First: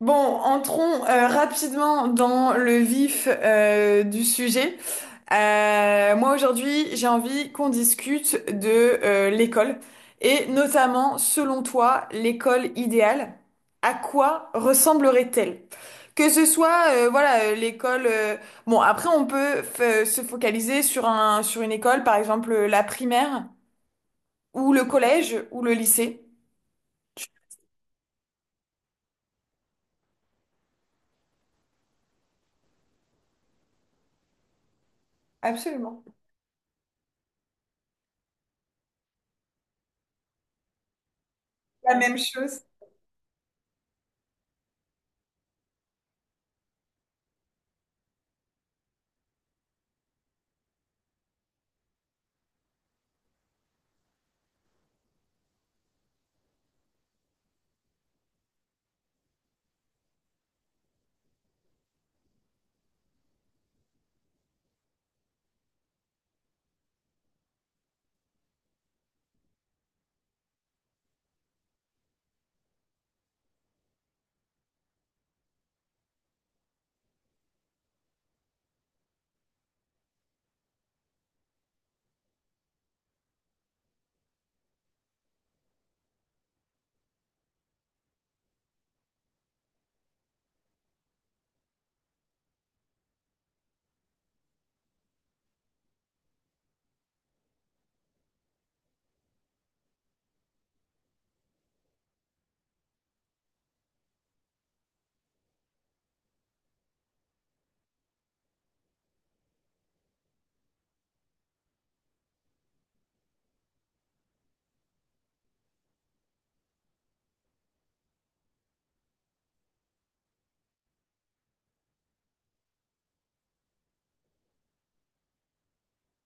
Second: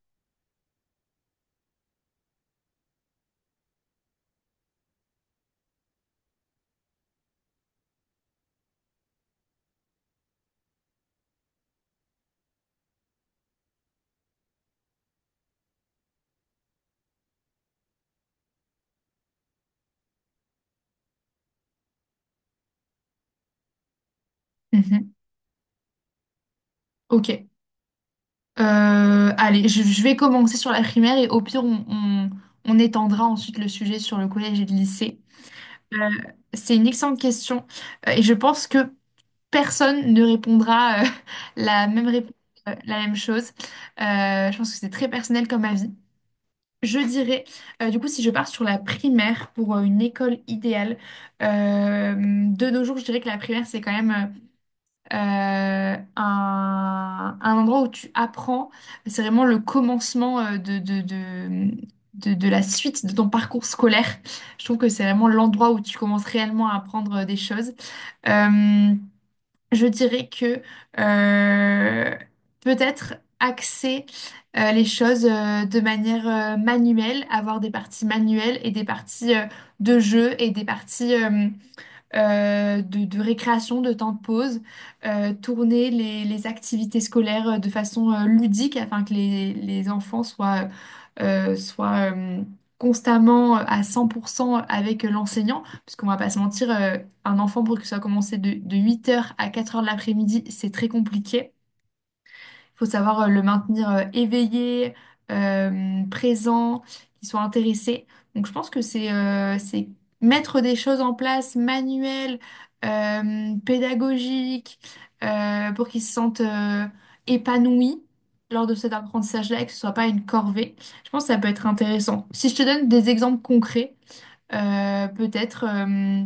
Bon, entrons rapidement dans le vif du sujet. Moi aujourd'hui, j'ai envie qu'on discute de l'école et notamment, selon toi, l'école idéale, à quoi ressemblerait-elle? Que ce soit, voilà, l'école. Bon, après, on peut se focaliser sur une école, par exemple la primaire ou le Mhm. collège ou le lycée. Ok. Allez, je vais commencer sur la primaire et au pire, on étendra ensuite le sujet sur le collège et le lycée. Euh, Absolument. c'est une excellente question et je pense que personne ne répondra la La même même réponse, chose. La même chose. Je pense que c'est très personnel comme avis. Je dirais, du coup, si je pars sur la primaire pour une école idéale, de nos jours, je dirais que la primaire, c'est quand même... un endroit où tu apprends. C'est vraiment le commencement de la suite de ton parcours scolaire. Je trouve que c'est vraiment l'endroit où tu commences réellement à apprendre des choses. Euh, je dirais que euh, peut-être axer les choses de manière manuelle, avoir des parties manuelles et des parties de jeu et des parties de récréation, de temps de pause, tourner les activités scolaires de façon ludique afin que les enfants soient constamment à 100% avec l'enseignant, parce qu'on va pas se mentir. Un enfant pour que ça soit commencé de huit heures à quatre heures de l'après-midi, c'est très compliqué. Faut savoir le maintenir éveillé, présent, qu'il soit intéressé. Donc je pense que c'est mettre des choses en place manuelles, pédagogiques, pour qu'ils se sentent épanouis lors de cet apprentissage-là et que ce soit pas une corvée. Je pense que ça peut être intéressant. Si je te donne des exemples concrets, peut-être. euh,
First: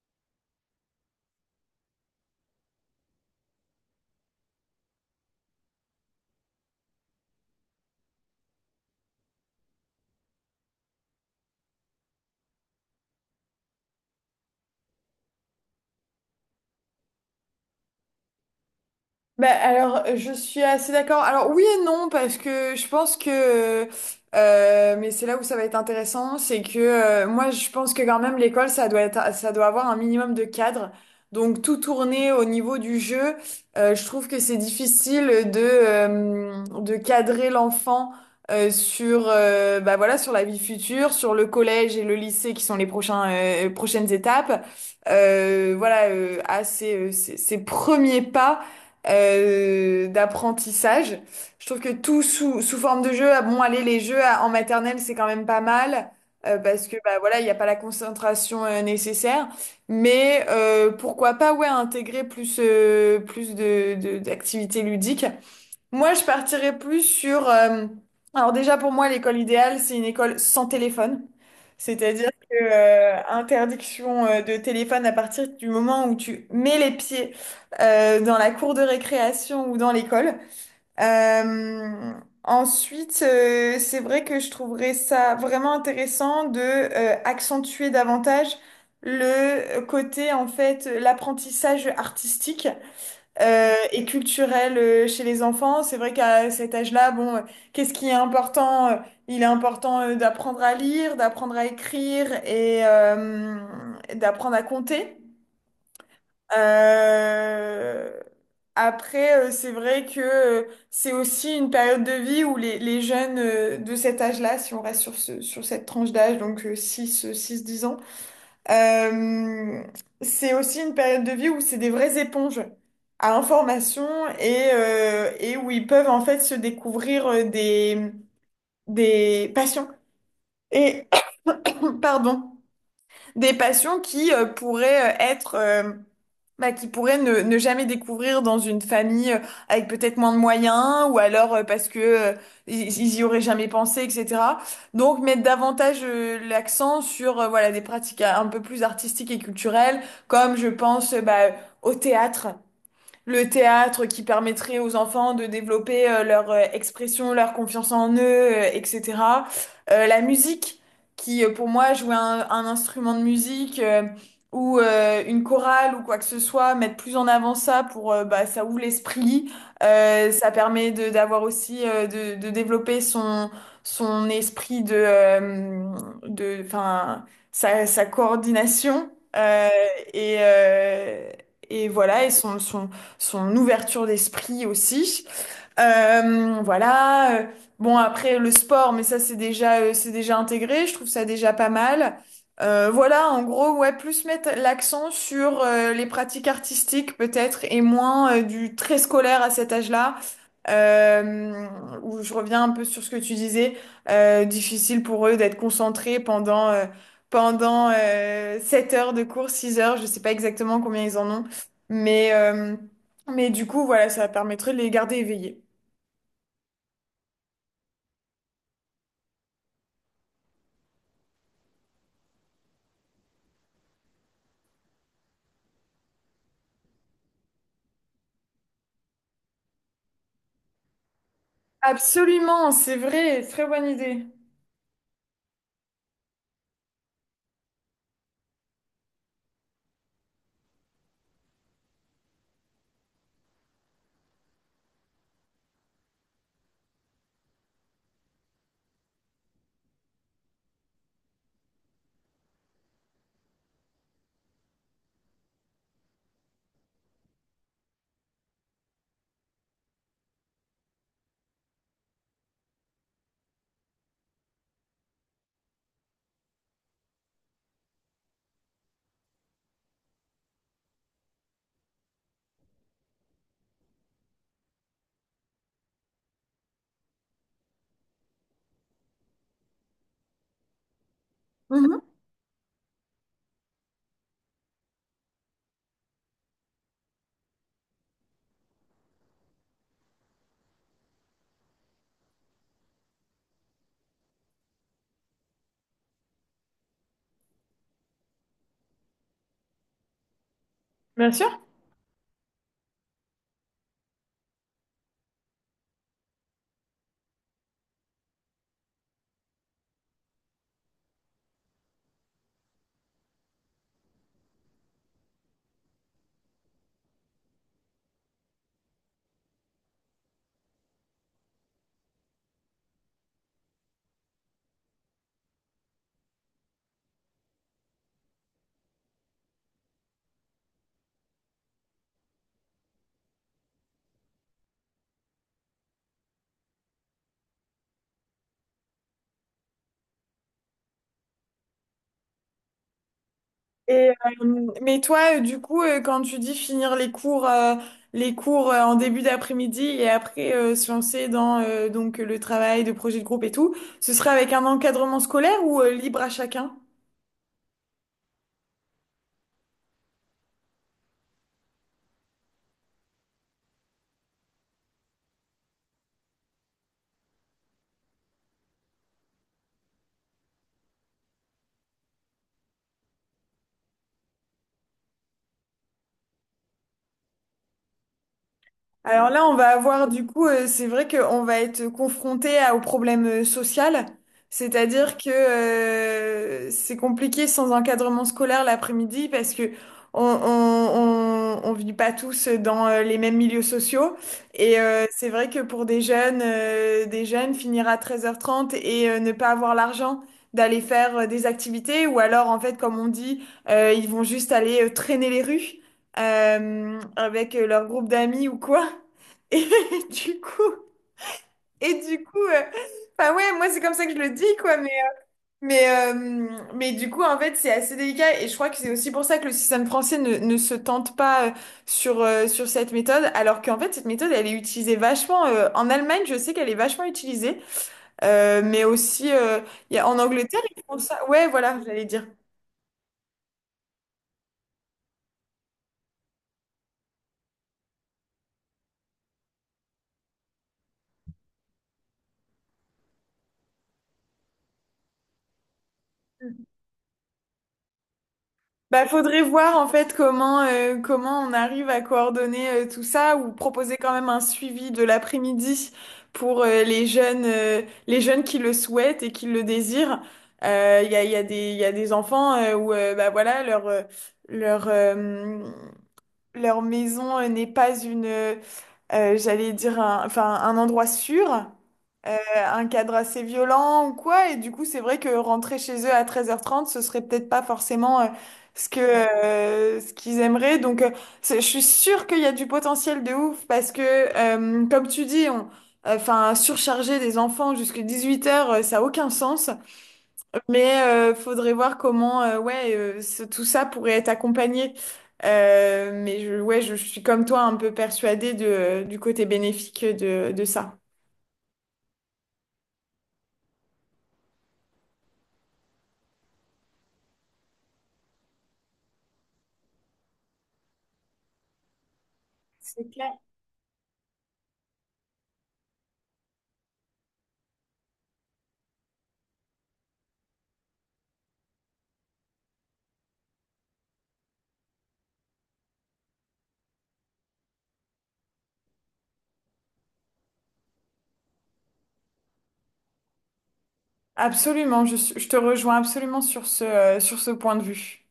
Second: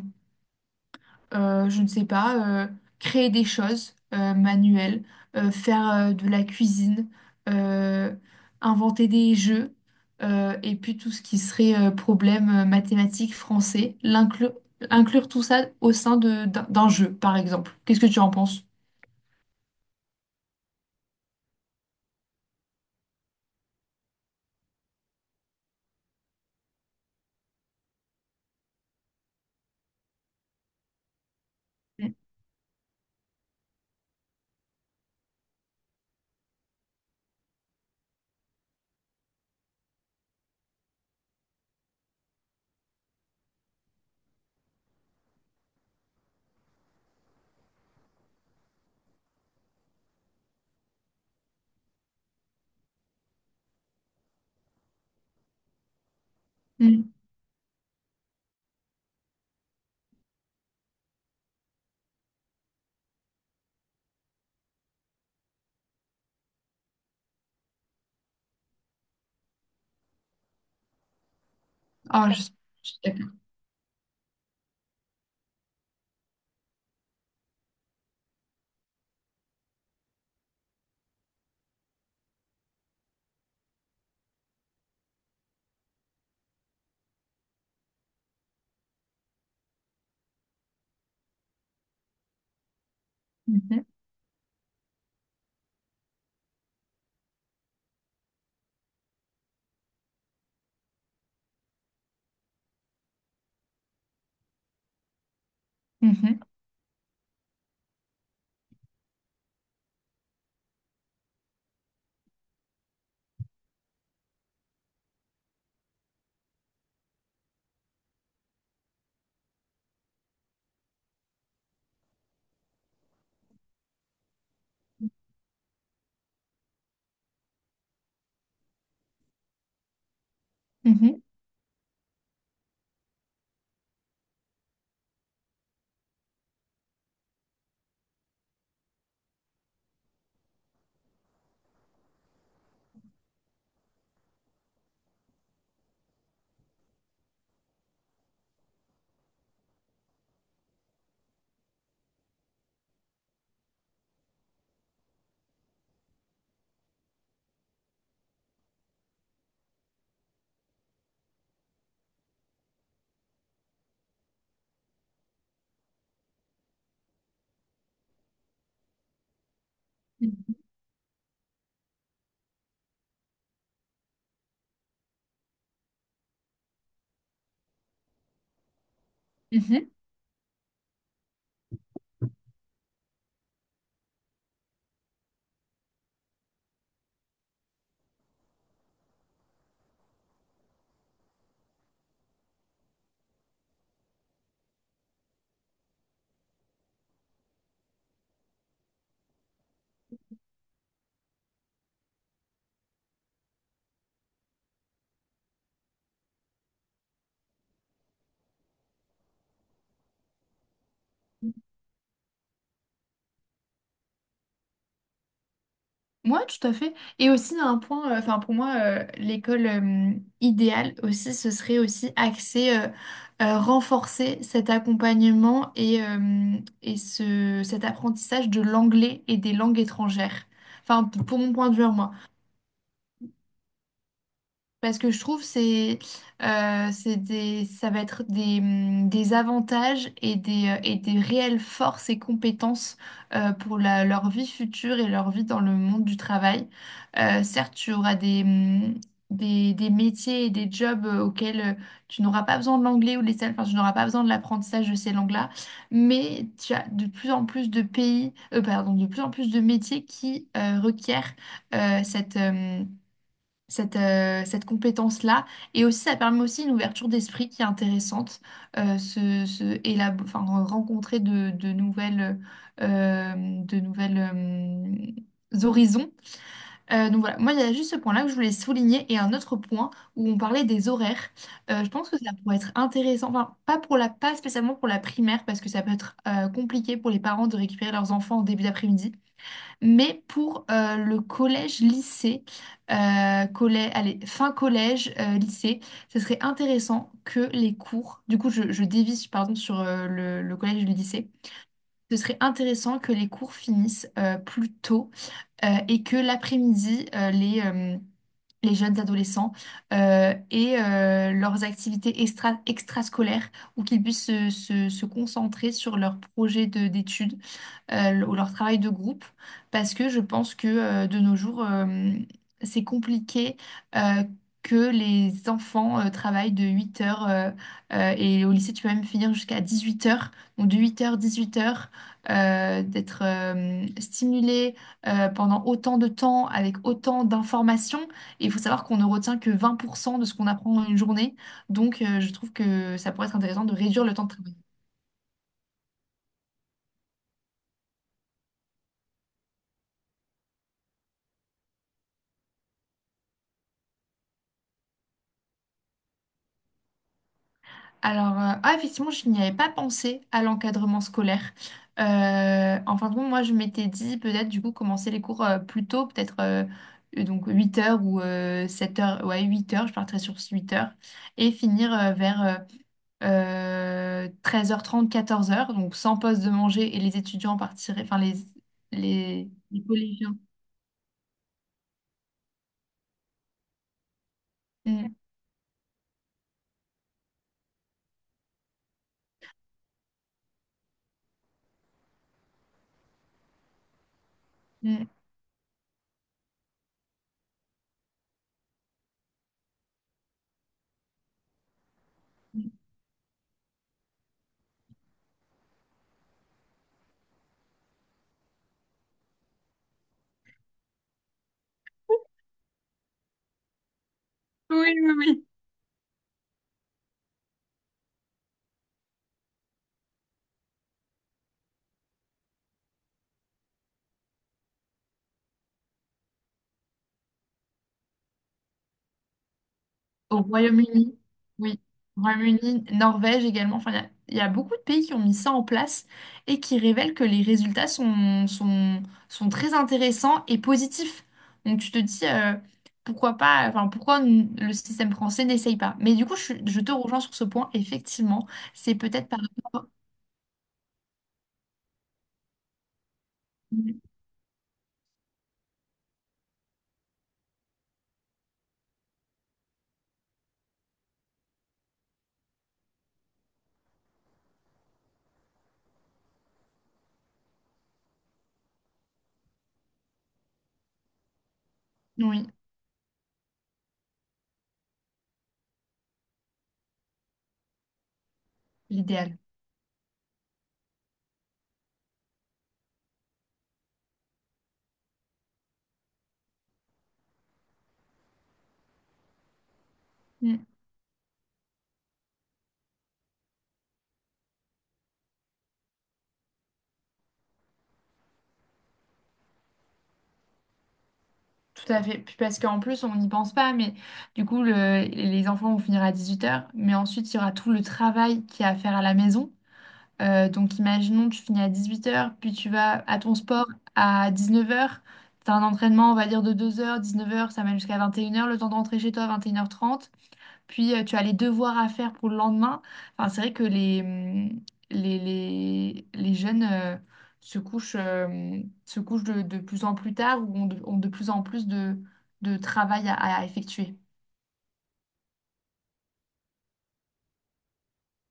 euh, Je ne sais pas, créer des choses manuelles, faire de la cuisine, euh, inventer des jeux, et puis tout ce qui serait problème mathématique français, l'inclure, inclure tout ça au sein d'un d'un jeu, par exemple. Qu'est-ce que tu en penses? Bah, alors, je suis assez d'accord. Alors, oui et non, parce que je pense que... mais c'est là où ça va être intéressant, c'est que moi, je pense que quand même, l'école, ça doit avoir un minimum de cadre. Donc, tout Mm. tourner au niveau du jeu, je trouve que c'est difficile de cadrer l'enfant sur, bah, voilà, sur la vie future, sur le collège et le lycée qui sont les prochaines étapes. Voilà, à ses premiers pas d'apprentissage. Je trouve que tout sous forme de jeu, ah bon, allez, les jeux ah, en maternelle, c'est quand même pas mal, parce que Mm. bah, voilà, il n'y a pas la concentration nécessaire. Mais pourquoi pas ouais, intégrer plus d'activités ludiques. Moi, je partirais plus sur... alors déjà, pour moi, l'école idéale, c'est une école sans téléphone. C'est-à-dire Ah, je que suis d'accord. interdiction de téléphone à partir du moment où tu mets les pieds dans la cour de récréation ou dans l'école. Euh, ensuite, c'est vrai que je trouverais ça vraiment intéressant de accentuer davantage le côté, en fait, l'apprentissage artistique Mhm. et culturel chez les enfants. C'est vrai qu'à cet âge-là, bon, qu'est-ce qui est important? Il est important d'apprendre à lire, d'apprendre à écrire et d'apprendre à compter. Mhm. Euh, Après, c'est vrai que c'est aussi une période de vie où les jeunes de cet âge-là, si on reste sur ce, sur cette tranche d'âge, donc 6 10 ans, euh, c'est aussi une période de vie où c'est des vraies éponges à information et où ils peuvent en fait se découvrir des passions. Et, Mhm. pardon, des passions qui pourraient être bah, qui pourraient ne jamais découvrir dans une famille avec peut-être moins de moyens ou alors parce que ils y auraient jamais pensé, etc. Donc mettre davantage l'accent sur voilà des pratiques un peu plus artistiques et culturelles, comme je pense bah, au théâtre le théâtre qui permettrait aux enfants de développer leur expression, leur confiance en eux, etc. La musique, qui pour moi jouer un instrument de musique ou une chorale ou quoi que ce soit, mettre plus en avant ça pour bah, ça ouvre l'esprit. Ça Mhm. permet de d'avoir aussi de développer son esprit de enfin sa coordination euh, Mhm. et euh, et voilà et son ouverture d'esprit aussi. Voilà. Bon, après, le sport, mais ça, c'est déjà intégré. Je trouve ça déjà pas mal. Voilà, en gros, ouais, plus mettre l'accent sur les pratiques artistiques, peut-être, et moins du très scolaire à cet âge-là. Euh, où je reviens un peu sur ce que tu disais, difficile pour eux d'être concentrés pendant 7 heures de cours, 6 heures, je sais pas exactement combien ils en ont, mais, euh, mais du coup, voilà, ça permettrait de les garder éveillés. Moi, tout à fait. Et aussi, il y a un point, enfin pour moi, l'école idéale aussi, ce serait aussi axer, renforcer cet accompagnement et cet apprentissage de l'anglais et des langues étrangères. Enfin, pour mon point de vue, moi. Absolument, c'est vrai, très bonne idée. Parce que je trouve c'est des ça va être des avantages et des réelles forces et compétences pour leur vie future et leur vie dans le monde du travail. Certes, tu auras des, des métiers et des jobs auxquels tu n'auras pas besoin de l'anglais ou les salles enfin, tu n'auras pas besoin de l'apprentissage de ces langues-là, mais tu as de plus en plus de pays, pardon, de plus en plus de métiers qui requièrent euh, cette, euh, cette compétence-là. Et aussi, ça permet aussi une ouverture d'esprit qui est intéressante, enfin, rencontrer de nouvelles, euh, de nouvelles horizons. Donc voilà, moi, il y a juste ce point-là que je voulais souligner et un autre point où on parlait des horaires. Je Mhm, pense que ça pourrait être intéressant, enfin, pas pour la, pas spécialement pour la primaire, parce que ça peut être compliqué pour les parents de récupérer leurs enfants au début d'après-midi. Mais pour le collège-lycée, euh, allez, fin collège, lycée, ce serait intéressant que les cours, du coup je dévisse pardon, sur le collège et le lycée, bien sûr. ce serait intéressant que les cours finissent plus tôt et que l'après-midi, les jeunes adolescents aient leurs activités extrascolaires ou qu'ils puissent se concentrer sur leurs projets d'études, ou leur travail de groupe, parce que je pense que de nos jours, c'est compliqué euh, que les enfants travaillent de 8 heures, et au lycée, tu peux même finir jusqu'à 18 heures, donc de 8 heures, huit heures, d'être stimulé pendant autant de temps, avec autant d'informations. Et il faut savoir qu'on ne retient que 20% de ce qu'on apprend en une journée, donc je trouve que ça pourrait être intéressant de réduire Et le temps de travail. Mais toi, du coup, quand tu dis finir les cours, en début d'après-midi et après se lancer dans donc le travail de projet de groupe et tout, ce serait avec un encadrement scolaire ou libre à chacun? Alors, ah, effectivement, je n'y avais pas pensé à l'encadrement scolaire. En fin de compte, moi, je m'étais dit peut-être, du coup, commencer les cours plus tôt, peut-être, donc huit heures ou 7 heures, ouais, 8 heures, je partirais sur 8 heures, et finir vers treize heures trente, quatorze heures. Donc sans pause de manger, et les étudiants partiraient, enfin, Alors là, on va les avoir du collégiens. coup, c'est vrai qu'on va être confronté au problème social, Mm, c'est-à-dire que c'est compliqué sans encadrement scolaire l'après-midi parce que on vit pas tous dans les mêmes milieux sociaux et mm, c'est vrai que pour des jeunes finir à 13h30 et ne pas avoir l'argent d'aller faire des activités ou alors en mm. fait, comme on dit, ils vont juste aller traîner les rues avec leur groupe d'amis ou quoi. Et du coup, et du coup, euh, enfin ouais, moi c'est comme ça que je le dis quoi, mais Oui, oui. mais euh, mais du coup en fait c'est assez délicat et je crois que c'est aussi pour ça que le système français ne se tente pas sur cette méthode, alors qu'en fait cette méthode elle est utilisée vachement en Allemagne, je sais qu'elle est vachement utilisée, mais aussi il y a, en Au Angleterre ils font Royaume-Uni, ça, ouais voilà oui. j'allais dire. Royaume-Uni, Norvège également. Enfin, il y a beaucoup de pays qui ont mis ça en place et qui révèlent que les résultats sont très intéressants et positifs. Donc tu te dis pourquoi pas, enfin pourquoi le système français n'essaye pas. Mais du coup, je te rejoins sur ce point. Effectivement, c'est Bah, peut-être par faudrait voir en rapport. fait comment on arrive à coordonner tout ça ou proposer quand même un suivi de l'après-midi pour les jeunes qui le souhaitent et qui le désirent. Il y a des il y a des enfants où bah voilà leur euh, leur maison n'est pas une j'allais dire un, enfin un endroit sûr euh, Oui, un cadre assez violent ou quoi. Et du coup, c'est vrai que rentrer chez eux à 13h30, ce serait peut-être pas forcément ce que, l'idéal. Ce qu'ils aimeraient. Donc, je suis sûre qu'il y a du potentiel de ouf parce que, comme tu dis, enfin, surcharger des enfants jusqu'à 18h, ça a aucun sens. Mm. Mais faudrait voir ouais, tout ça pourrait être accompagné. Mais ouais, je suis comme toi un peu persuadée de, du côté bénéfique de ça. Tout à fait. Puis parce qu'en plus, on n'y pense pas, mais du coup, les enfants vont finir à dix-huit heures, mais ensuite, il y aura tout le travail qu'il y a à faire à la maison. Donc imaginons, tu finis à 18 heures, puis tu vas à ton sport à 19 heures. Tu as un entraînement, on va dire, de 2 h, 19 heures, ça mène jusqu'à 21 heures le temps de rentrer chez toi à 21 h 30. Puis tu as les devoirs à faire pour le lendemain. Enfin, c'est vrai que les jeunes se couchent de plus en plus tard ou ont ont de plus en plus de travail à effectuer. Absolument, je te rejoins absolument sur ce point de vue.